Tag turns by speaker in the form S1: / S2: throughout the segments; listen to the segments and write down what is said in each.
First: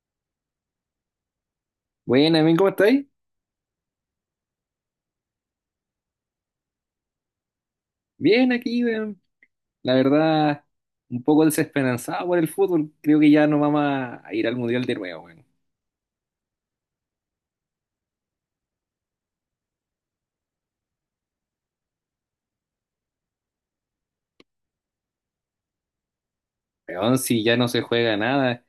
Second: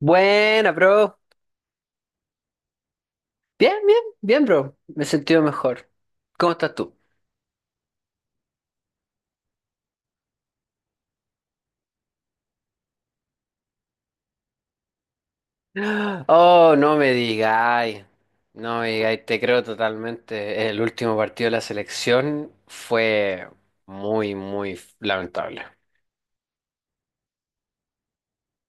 S1: Buena, bro.
S2: Bueno, Amin, ¿cómo estáis?
S1: Bien, bien, bien, bro. Me he sentido mejor. ¿Cómo estás tú?
S2: Bien aquí, weón. La verdad, un poco desesperanzado por el fútbol. Creo que ya no vamos a ir al Mundial de nuevo, weón.
S1: Oh, no me digáis. No me digáis, te creo totalmente. El último partido de la selección fue muy lamentable.
S2: Weón, si ya no se juega nada,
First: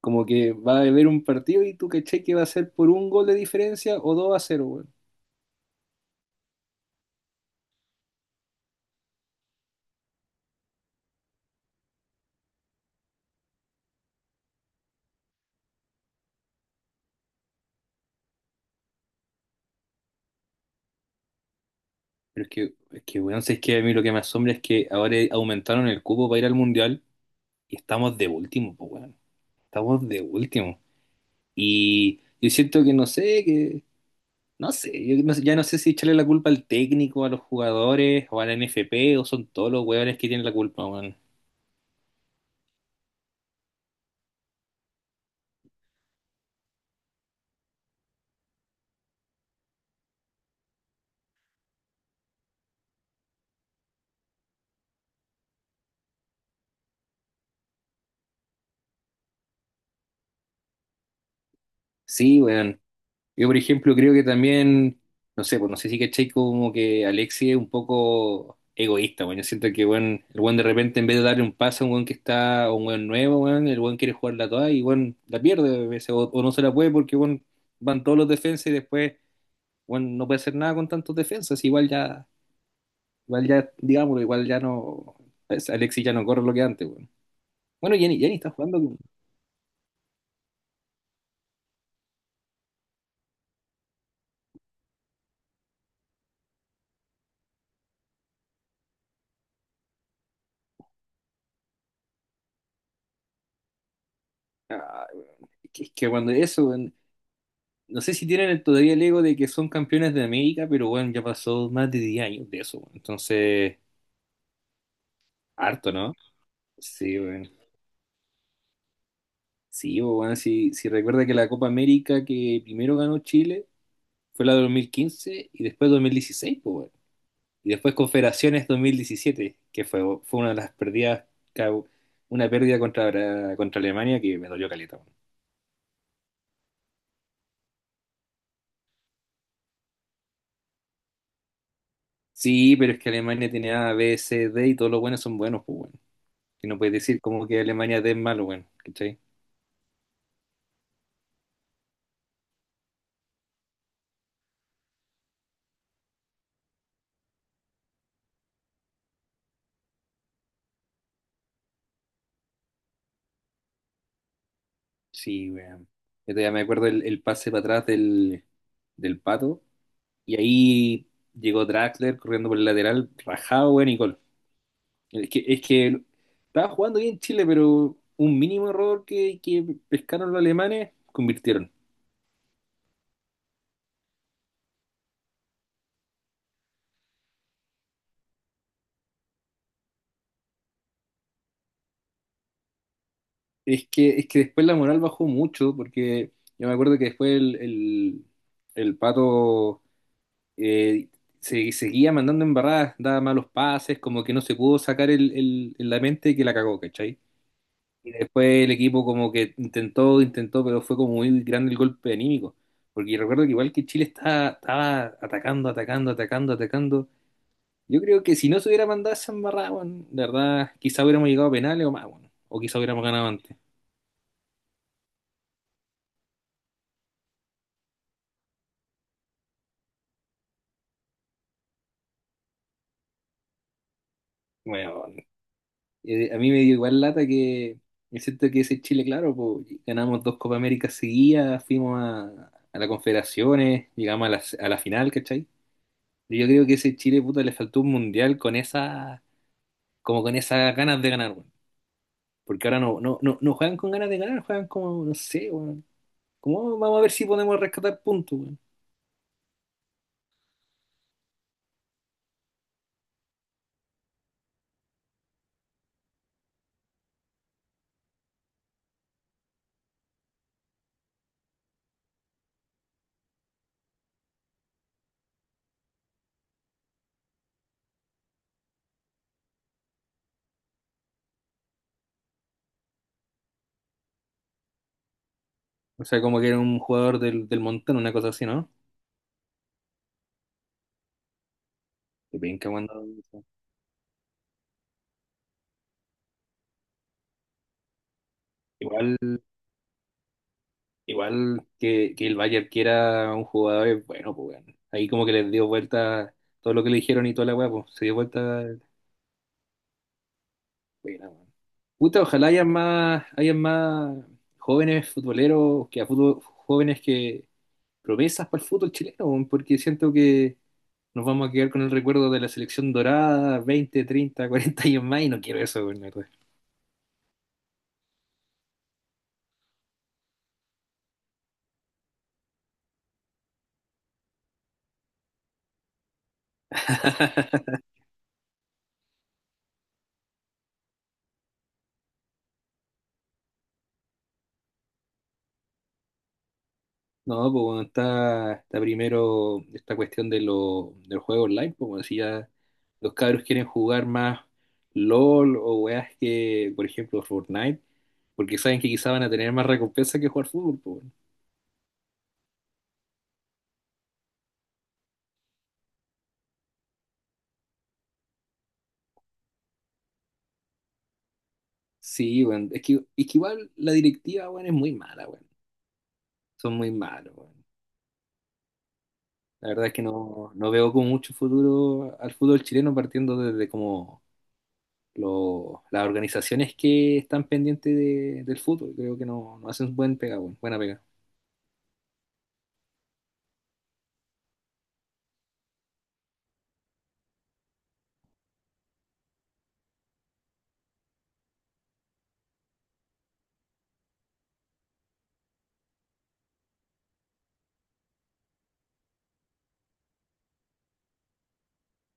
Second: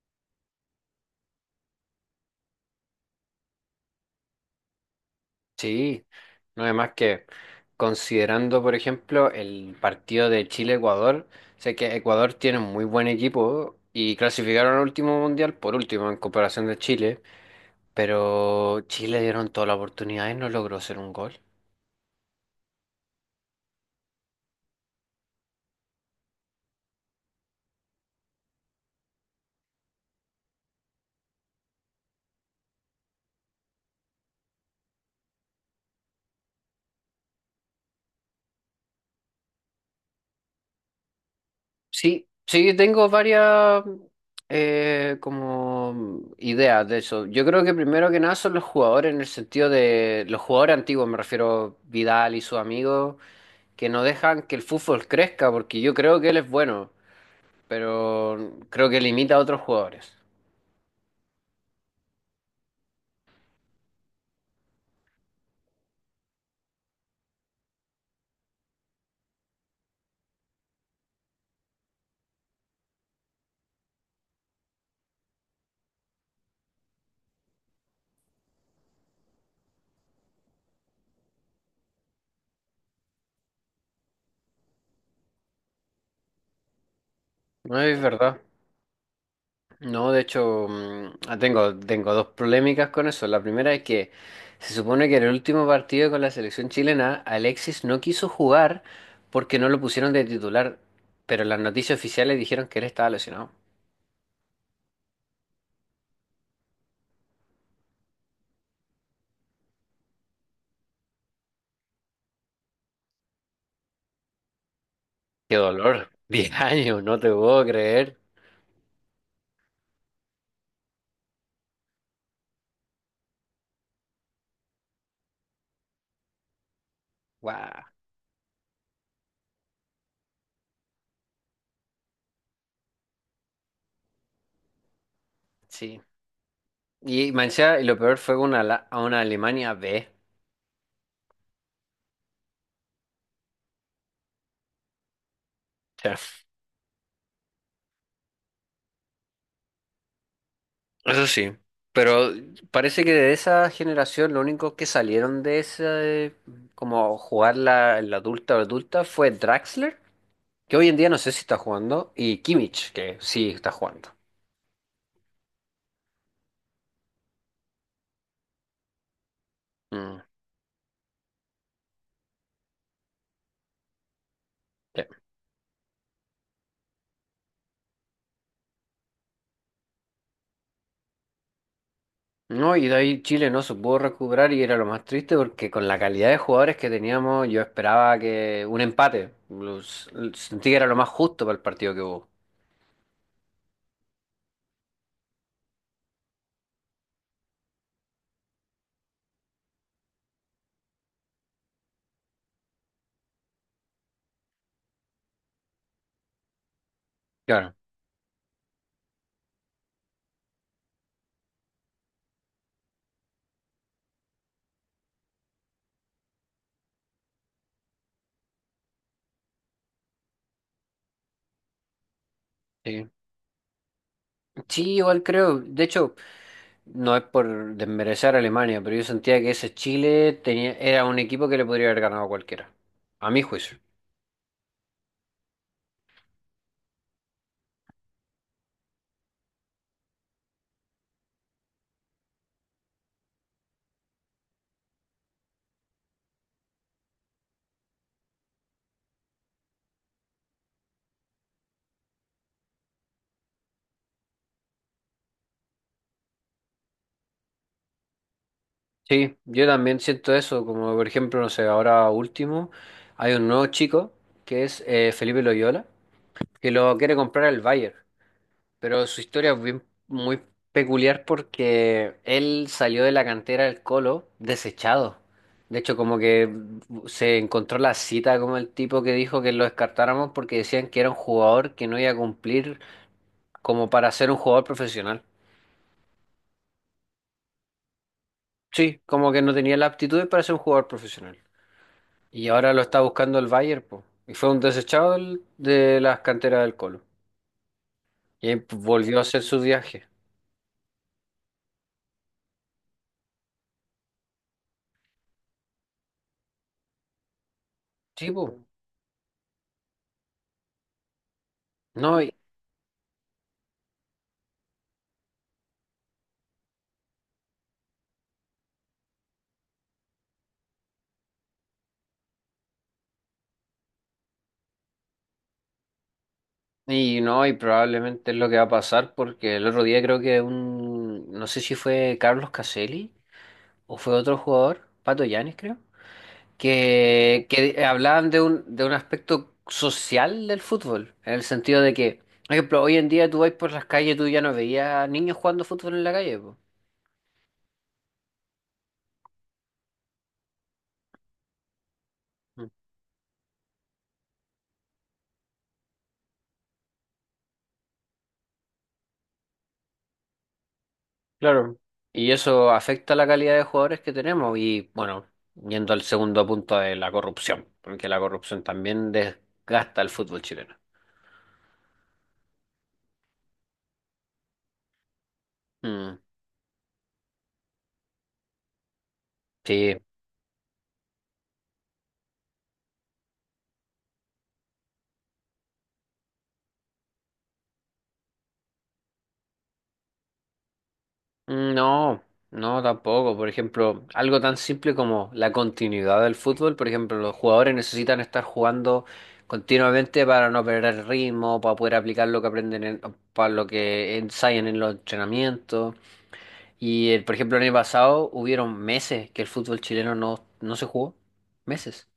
S2: como que va a haber un partido y tú caché que va a ser por un gol de diferencia o 2-0, weón.
S1: Sí, no es más que considerando, por ejemplo, el partido de Chile-Ecuador, sé que Ecuador tiene un muy buen equipo y clasificaron al último mundial por último en comparación de Chile. Pero Chile le dieron toda la oportunidad y no logró hacer un gol.
S2: Pero es que, weón, si es que a mí lo que me asombra es que ahora aumentaron el cupo para ir al Mundial y estamos de último, pues, weón. Estamos de último. Y yo siento que no sé, que no sé, yo ya no sé si echarle la culpa al técnico, a los jugadores, o a la NFP, o son todos los hueones que tienen la culpa, weón.
S1: Sí, tengo varias como ideas de eso. Yo creo que primero que nada son los jugadores en el sentido de los jugadores antiguos, me refiero Vidal y sus amigos, que no dejan que el fútbol crezca, porque yo creo que él es bueno, pero creo que limita a otros jugadores.
S2: Sí, weón. Yo, por ejemplo, creo que también, no sé, pues no sé si caché como que Alexis es un poco egoísta, weón. Yo siento que, weón, el weón de repente, en vez de darle un pase a un weón que está, o un weón nuevo, weón, el weón quiere jugarla toda y, weón, la pierde a veces, o no se la puede porque, weón, van todos los defensas y después, weón, no puede hacer nada con tantos defensas, igual ya. Igual ya, digámoslo, igual ya no. Alexis ya no corre lo que antes, weón.
S1: No
S2: Bueno,
S1: es
S2: Jenny
S1: verdad.
S2: está jugando.
S1: No, de hecho, tengo dos polémicas con eso. La primera es que se supone que en el último partido con la selección chilena, Alexis no quiso jugar porque no lo pusieron de titular, pero las noticias oficiales dijeron que él estaba lesionado.
S2: Ah, weón. Es que cuando eso, weón, no sé si tienen todavía el ego de que son campeones de América, pero bueno, ya pasó más de 10 años de eso, weón. Entonces,
S1: ¡Qué
S2: harto,
S1: dolor!
S2: ¿no?
S1: 10 años, no
S2: Sí,
S1: te
S2: bueno.
S1: puedo creer.
S2: Sí, bueno, si recuerda que la Copa América que primero ganó Chile fue la de 2015 y después 2016, pues, y
S1: ¡Guau!
S2: después Confederaciones 2017, que fue una de las pérdidas, ca- una pérdida contra Alemania que me dolió caleta, weón.
S1: Sí. Y Mancha, y lo peor fue una, la- a una Alemania B.
S2: Sí, pero es que Alemania tiene A, B, C, D y todos los buenos son buenos, pues bueno. Y no puedes decir como que Alemania D es malo, weón, ¿cachai?
S1: Eso sí, pero parece que de esa generación lo único que salieron de ese, como jugar la adulta o adulta, fue Draxler, que hoy en día no sé si está jugando, y Kimmich, que sí está jugando.
S2: Sí, weón. Yo todavía me acuerdo el pase para atrás del Pato
S1: Mm,
S2: y ahí llegó Draxler corriendo por el lateral, rajado, weón, y gol.
S1: sí.
S2: Es que estaba jugando bien Chile, pero un mínimo error que pescaron los alemanes, convirtieron.
S1: No, y de ahí Chile no se pudo recuperar y era lo más triste porque con la calidad de jugadores que teníamos yo esperaba que un empate, los- sentí que era lo más justo para el partido que hubo.
S2: Es que después la moral bajó mucho, porque yo me acuerdo que después el Pato eh, seguía mandando embarradas, daba malos pases, como que no se pudo sacar la mente que la cagó, ¿cachai?
S1: Claro.
S2: Y después el equipo como que intentó, intentó, pero fue como muy grande el golpe anímico. Porque recuerdo que igual que Chile estaba, estaba atacando, atacando, atacando, atacando. Yo creo que si no se hubiera mandado esa embarrada, weón, de verdad, quizá hubiéramos llegado a penales o más, weón. O quizá hubiéramos
S1: Sí,
S2: ganado antes.
S1: sí, igual creo. De hecho, no es por desmerecer a Alemania, pero yo sentía que ese Chile tenía, era un equipo que le podría haber ganado a cualquiera, a mi juicio.
S2: Bueno, a mí me dio igual lata me que ese Chile, claro, pues, ganamos dos Copa América seguidas, fuimos a la Confederaciones, llegamos a la final, ¿cachai? Y yo creo que ese Chile, puta, le faltó un mundial con esa, como con esas ganas de ganar, weón. Porque ahora no juegan con ganas de ganar, juegan como, no sé, weón. ¿Cómo vamos a ver si podemos rescatar puntos?
S1: Sí, yo también siento eso, como por ejemplo, no sé, ahora último, hay un nuevo chico que es Felipe Loyola, que lo quiere comprar el Bayern. Pero su historia es bien, muy peculiar porque él salió de la cantera del Colo desechado. De hecho, como que se encontró la cita como el tipo que dijo que lo descartáramos porque decían que era un jugador que no iba a cumplir como para ser un jugador profesional.
S2: O sea, como que era un jugador del montón, una cosa así, ¿no?
S1: Sí, como que no tenía la aptitud para ser un jugador profesional.
S2: Qué
S1: Y
S2: penca
S1: ahora lo
S2: cuando...
S1: está buscando el Bayern, po. Y fue un desechado del- de las canteras del Colo. Y ahí, pues,
S2: Igual,
S1: volvió a hacer su viaje.
S2: igual que el Bayern quiera un jugador, es bueno, pues bueno. Ahí como que les dio vuelta todo lo que le dijeron y toda la weá, pues, se dio
S1: Sí,
S2: vuelta.
S1: po.
S2: Buena, weón.
S1: No,
S2: Puta,
S1: y-
S2: ojalá hayan más jóvenes futboleros, que jóvenes que promesas para el fútbol chileno, weón, porque siento que nos vamos a quedar con el recuerdo de la selección dorada, 20, 30, 40 años más, y no quiero eso, weón, la verdad.
S1: y no, y probablemente es lo que va a pasar porque el otro día creo que un, no sé si fue Carlos Caselli o fue otro jugador, Pato Yanis creo, que hablaban de un aspecto social del fútbol, en el sentido de que, por ejemplo, hoy en día tú vas por las calles, tú ya no veías niños jugando fútbol en la calle, po.
S2: No, pues bueno, está primero esta cuestión del juego online, pues como ya
S1: Mm.
S2: los cabros quieren jugar más LOL o weas que, por ejemplo, Fortnite, porque saben que quizá van a tener más recompensa que jugar fútbol, pues bueno.
S1: Claro. Y eso afecta la calidad de jugadores que tenemos y bueno, yendo al segundo punto de la corrupción, porque la corrupción también desgasta el fútbol chileno.
S2: Sí, bueno, es que igual la directiva, bueno, es muy mala, bueno,
S1: Mm.
S2: son muy malos, bueno. La verdad es
S1: Sí,
S2: que no veo con mucho futuro al fútbol chileno partiendo desde como las organizaciones que están pendientes del fútbol, creo que no hacen buen pega, bueno, buena pega.
S1: mm, no, no tampoco. Por ejemplo, algo tan simple como la continuidad del fútbol. Por ejemplo, los jugadores necesitan estar jugando continuamente para no perder el ritmo, para poder aplicar lo que aprenden, en- para lo que ensayan en los entrenamientos. Y, por ejemplo, el año pasado hubieron meses que el fútbol chileno no, no se jugó. Meses.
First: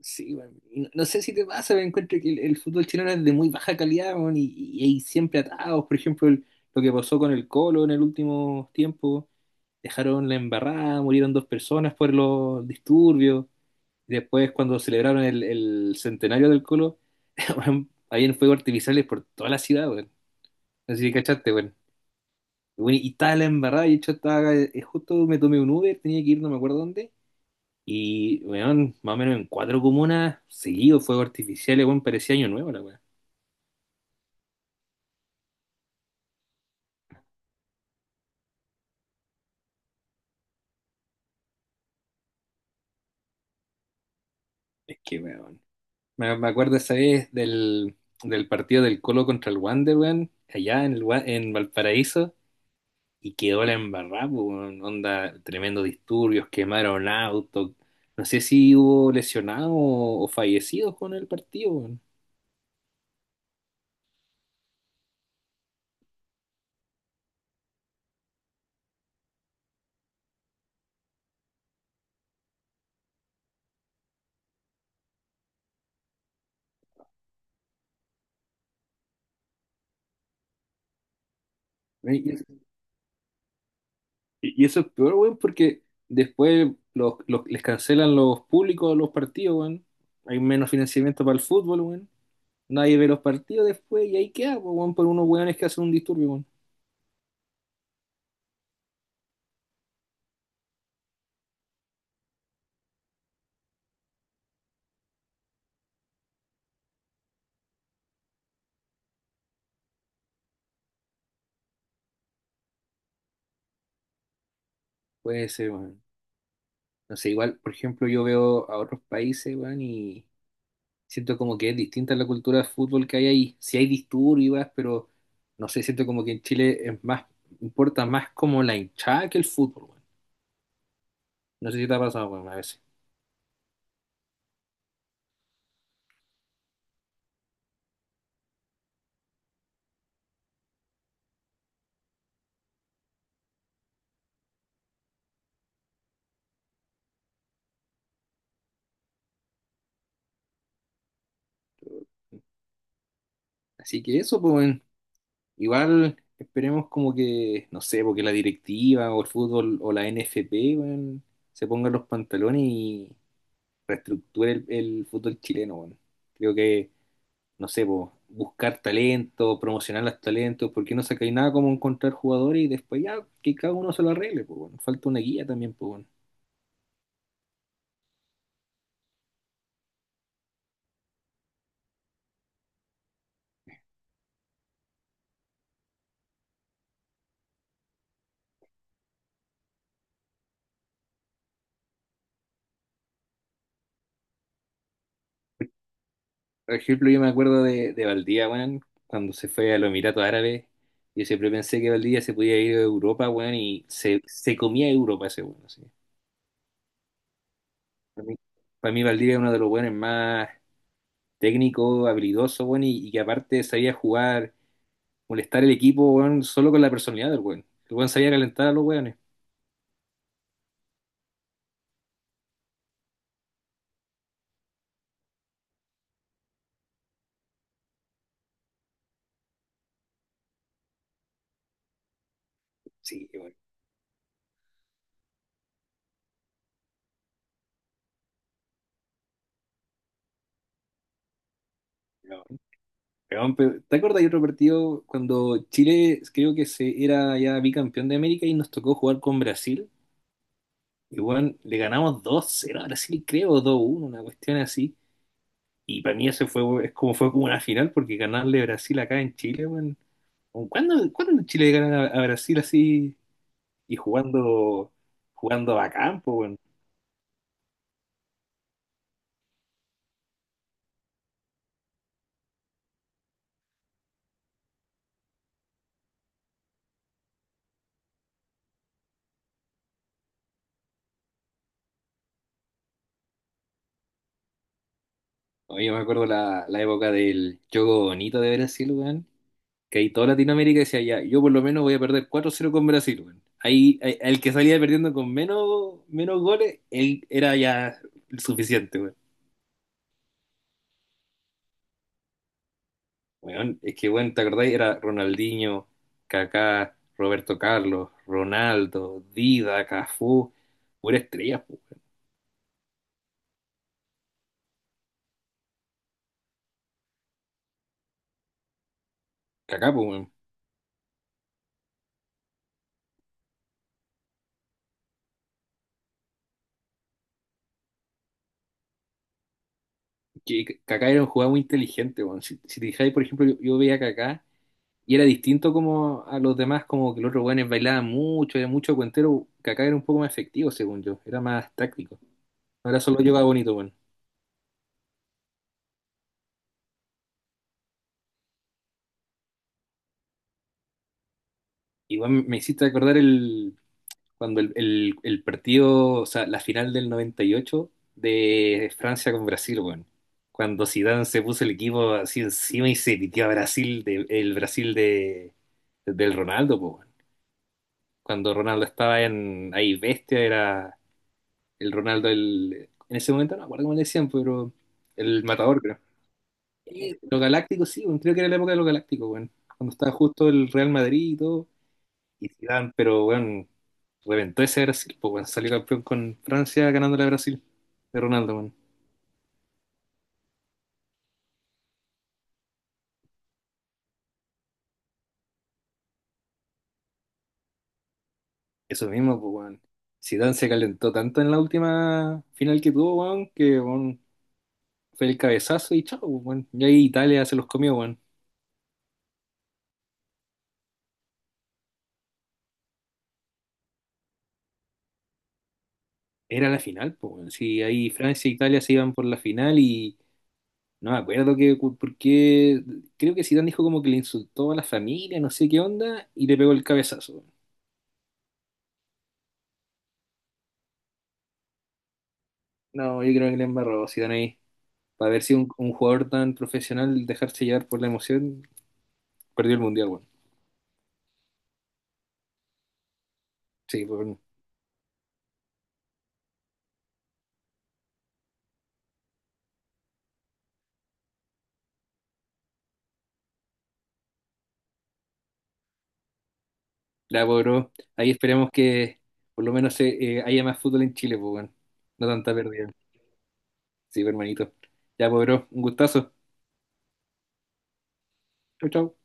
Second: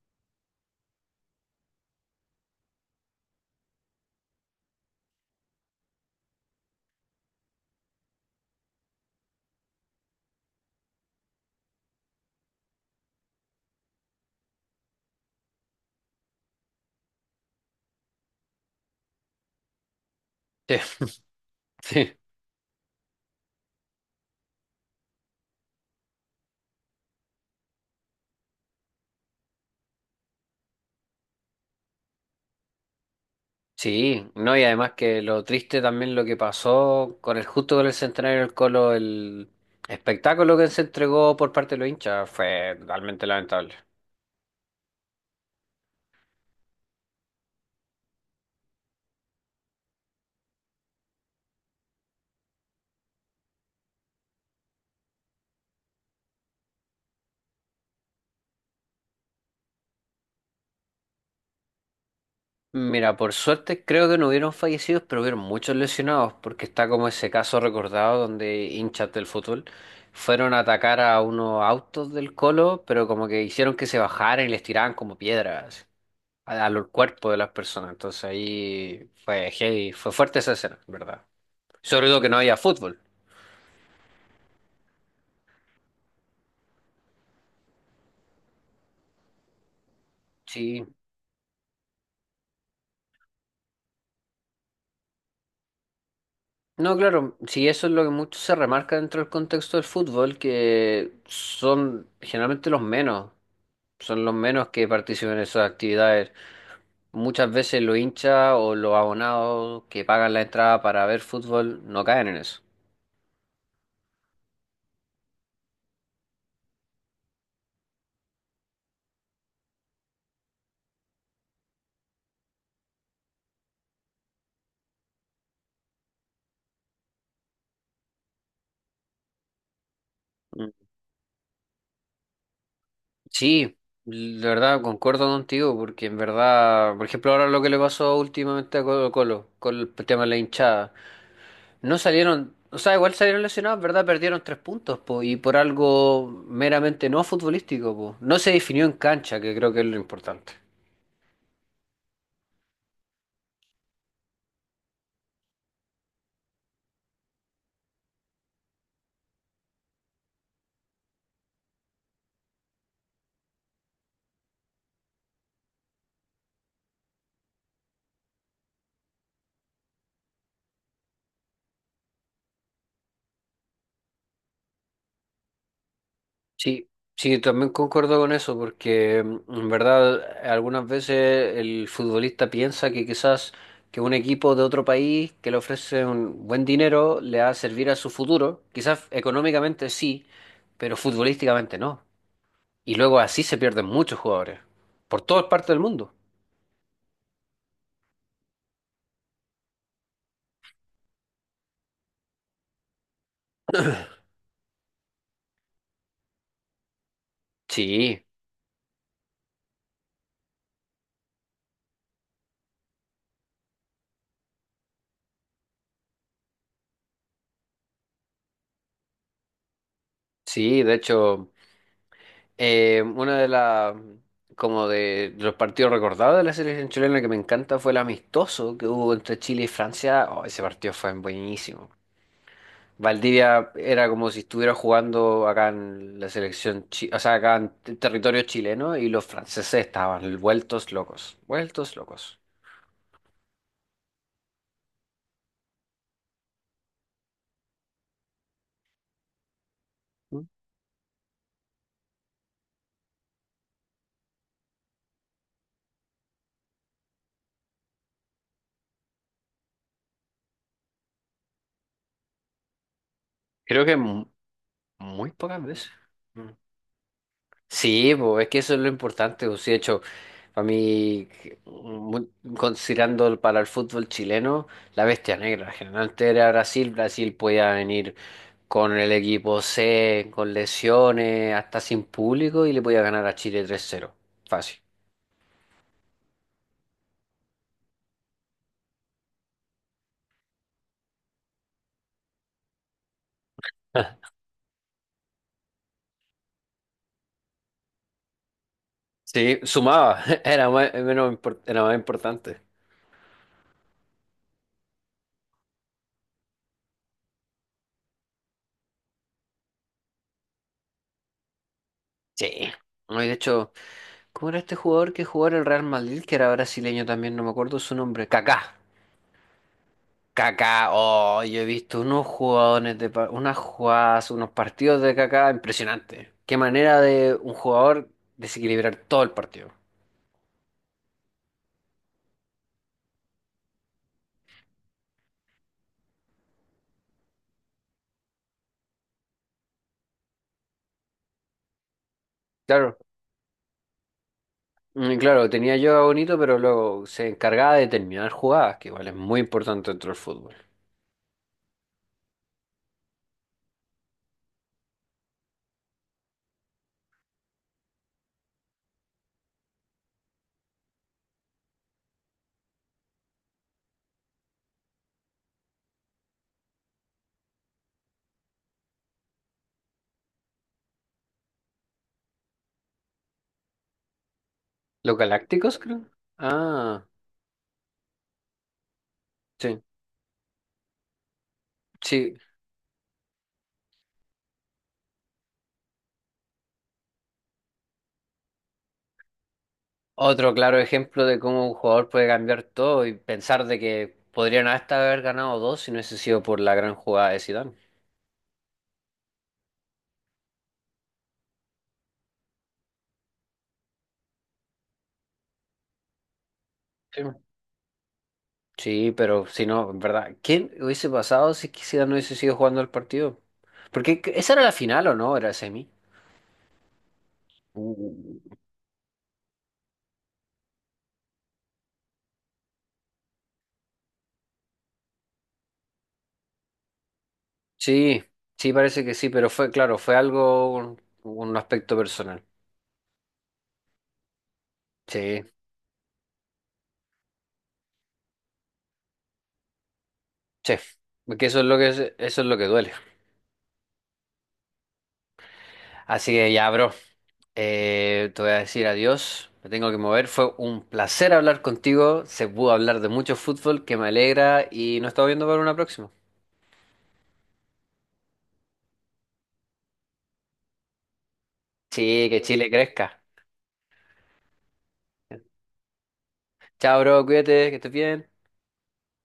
S2: Sí, bueno, y no sé si te pasa, me encuentro que el fútbol chileno es de muy baja calidad, weón, y hay siempre atados. Por ejemplo, lo que pasó con el Colo en el último tiempo, dejaron la embarrada, murieron dos personas por los disturbios. Y después, cuando celebraron el centenario del Colo, weón, habían fuegos artificiales por toda la ciudad, weón.
S1: Sí,
S2: No sé si cachaste, weón.
S1: sí.
S2: Weón, y estaba la embarrada, y de hecho estaba, justo me tomé un Uber, tenía que ir, no me acuerdo dónde. Y, weón, más o menos en cuatro comunas, seguido fuegos artificiales weón, parecía año nuevo la weón.
S1: Sí, no, y además que lo triste también lo que pasó con el justo con el centenario del Colo, el espectáculo que se entregó por parte de los hinchas fue realmente lamentable.
S2: Es que, weón. Me acuerdo esa vez del partido del Colo contra el Wander, weón, allá en Valparaíso, y quedó la embarrada, po, weón. Onda, tremendos disturbios, quemaron autos. No sé si hubo lesionados o fallecidos con el partido, weón.
S1: Mira, por suerte creo que no hubieron fallecidos, pero hubieron muchos lesionados, porque está como ese caso recordado donde hinchas del fútbol fueron a atacar a unos autos del Colo, pero como que hicieron que se bajaran y les tiraban como piedras a- al cuerpo de las personas. Entonces ahí fue heavy, fue fuerte esa escena, ¿verdad? Sobre todo que no haya fútbol.
S2: Y eso es peor, weón, porque después les cancelan los públicos a los partidos, weón. Hay menos
S1: Sí.
S2: financiamiento para el fútbol, weón. Nadie ve los partidos después y ahí queda, po, weón, por unos weones que hacen un disturbio, weón.
S1: No, claro, sí, eso es lo que mucho se remarca dentro del contexto del fútbol, que son generalmente los menos, son los menos que participan en esas actividades. Muchas veces los hinchas o los abonados que pagan la entrada para ver fútbol no caen en eso.
S2: Puede ser, weón. No sé, igual, por ejemplo, yo veo a otros países, weón, y siento como que es distinta la cultura de fútbol que hay ahí. Sí hay disturbios, y pero no sé, siento como que en Chile es más, importa más como la hinchada que el fútbol, weón.
S1: Mm.
S2: No sé si te ha pasado, weón, a veces.
S1: Sí, de verdad, concuerdo contigo, porque en verdad, por ejemplo, ahora lo que le pasó últimamente a Colo Colo, con el tema de la hinchada. No salieron, o sea, igual salieron lesionados, ¿verdad? Perdieron tres puntos, po, y por algo meramente no futbolístico, po. No se definió en cancha, que creo que es lo importante.
S2: Así que eso, pues, weón. Igual esperemos como que, no sé, porque la directiva o el fútbol o la NFP, weón, se pongan los pantalones y reestructure el fútbol chileno, weón. Creo que, no sé, po, buscar talento, promocionar los talentos, porque no sacáis nada como encontrar jugadores y después ya que cada uno se lo arregle, pues, weón. Falta una guía también, pues, weón.
S1: Sí, sí, también concuerdo con eso, porque mm, en verdad algunas veces el futbolista piensa que quizás que un equipo de otro país que le ofrece un buen dinero le va a servir a su futuro, quizás económicamente sí, pero futbolísticamente no. Y luego así se pierden muchos jugadores, por todas partes del mundo.
S2: Por ejemplo, yo me acuerdo de Valdía, weón, cuando se fue a los Emiratos Árabes. Yo siempre pensé que Valdía se podía ir a Europa, weón, y se comía Europa ese weón.
S1: Sí.
S2: Para mí, para mí Valdivia es uno de los buenos más técnico, habilidoso, bueno, y que aparte sabía jugar, molestar el equipo, bueno, solo con la personalidad del weón. El weón sabía calentar a los weones.
S1: Sí, de hecho, una de las, como de los partidos recordados de la selección chilena que me encanta fue el amistoso que hubo entre Chile y Francia. Oh, ese partido fue buenísimo.
S2: Sí, bueno.
S1: Valdivia era como si estuviera jugando acá en la selección, chi- o sea, acá en t- territorio chileno y los franceses estaban vueltos locos, vueltos locos.
S2: No, weón, ¿te acuerdas de otro partido cuando Chile creo que se era ya bicampeón de América y nos tocó jugar con Brasil?
S1: Mm.
S2: Y bueno, le ganamos 2-0 a Brasil, creo, 2-1 una cuestión así. Y para mí eso fue, es como fue como una final, porque ganarle a Brasil acá en Chile, bueno. ¿Cuándo Chile gana a Brasil así?
S1: Creo
S2: Y
S1: que mu-
S2: jugando,
S1: muy pocas
S2: jugando a
S1: veces.
S2: campo,
S1: Mm.
S2: weón.
S1: Sí, pues es que eso es lo importante. Pues, sí, de hecho, para mí, que, mu- considerando el- para el fútbol chileno, la bestia negra. Generalmente era Brasil. Brasil podía venir con el equipo C, con lesiones, hasta sin público y le podía ganar a Chile 3-0, fácil.
S2: Oye, yo me acuerdo la época del juego bonito de Brasil, weón. Que ahí toda Latinoamérica decía, ya, yo por lo menos voy a perder 4-0 con Brasil, weón. Ahí, ahí- el que salía perdiendo con menos, menos goles, él era ya suficiente, weón.
S1: Sí, sumaba. Era más, menos, impor- era más importante.
S2: Weón, es que, weón, ¿te acordáis? Era Ronaldinho, Kaká, Roberto Carlos, Ronaldo, Dida, Cafú, pura estrella, po, weón.
S1: Sí. No, y de hecho, ¿cómo era este jugador que jugó en el Real Madrid, que era brasileño también? No me acuerdo su nombre. Kaká.
S2: Kaká, pues,
S1: Kaká, oh, yo he visto unos jugadores de pa- unas jugadas, unos partidos de Kaká impresionantes. Qué manera de un jugador desequilibrar todo el partido.
S2: que Kaká era un jugador muy inteligente, weón. Si te fijáis, por ejemplo, yo veía a Kaká y era distinto como a los demás, como que los otros weones bailaban mucho, era mucho cuentero. Kaká era un poco más efectivo, según yo, era más táctico.
S1: Claro,
S2: Ahora solo llevaba bonito, weón.
S1: mm, claro, tenía yo Bonito, pero luego se encargaba de terminar jugadas, que igual es muy importante dentro del fútbol.
S2: Igual me hiciste acordar el cuando el partido, o sea, la final del 98 de Francia con Brasil, weón. Cuando Zidane se puso el equipo así encima y se pitió a Brasil, el Brasil del Ronaldo, po, weón. Cuando Ronaldo estaba en ahí bestia, era el Ronaldo, en ese momento no me acuerdo cómo le decían, pero
S1: Los
S2: el
S1: Galácticos,
S2: matador, creo.
S1: creo. Ah,
S2: Lo galáctico, sí, bueno, creo que era la época de lo galáctico, bueno,
S1: sí,
S2: cuando estaba justo el Real Madrid y todo,
S1: sí.
S2: y Zidane, pero bueno, reventó ese Brasil, pues bueno, salió campeón con Francia ganándole a Brasil de Ronaldo, bueno.
S1: Otro claro ejemplo de cómo un jugador puede cambiar todo y pensar de que podrían hasta haber ganado dos si no hubiese sido por la gran jugada de Zidane.
S2: Eso mismo, pues bueno. Zidane se calentó tanto en la última final que tuvo, bueno, que bueno, fue el cabezazo y chao, pues, bueno. Y ahí Italia se los comió, bueno.
S1: Sí, pero si no, en verdad, ¿quién hubiese pasado si quisiera no hubiese sido jugando el partido? Porque que- esa era la final o no, era semi.
S2: Era la final, pues, weón. Sí, ahí Francia e
S1: Uh.
S2: Italia se iban por la final y no me acuerdo que, por qué. Creo que Zidane dijo como que le insultó a la familia, no sé qué onda, y le pegó el cabezazo.
S1: Sí, sí, parece que sí, pero fue, claro, fue algo, un aspecto personal.
S2: No, yo creo que le embarró Zidane ahí. Para ver
S1: Sí,
S2: si un jugador tan profesional dejarse llevar por la emoción, perdió el mundial, bueno.
S1: sí, porque eso es lo que, es- eso es lo que duele.
S2: Sí, pues, weón.
S1: Así que ya, bro, te voy a decir adiós, me tengo que mover, fue un placer hablar contigo, se pudo hablar de mucho fútbol, que me alegra y nos estamos viendo para una próxima.
S2: La logró. Ahí esperamos que por lo menos haya más fútbol en Chile, pues, weón. No
S1: Sí, que
S2: tanta
S1: Chile
S2: pérdida.
S1: crezca.
S2: Sí, pues, hermanito. Ya, pues, bro, un gustazo.
S1: Chao, bro, cuídate, que estés bien.
S2: Chau, chau.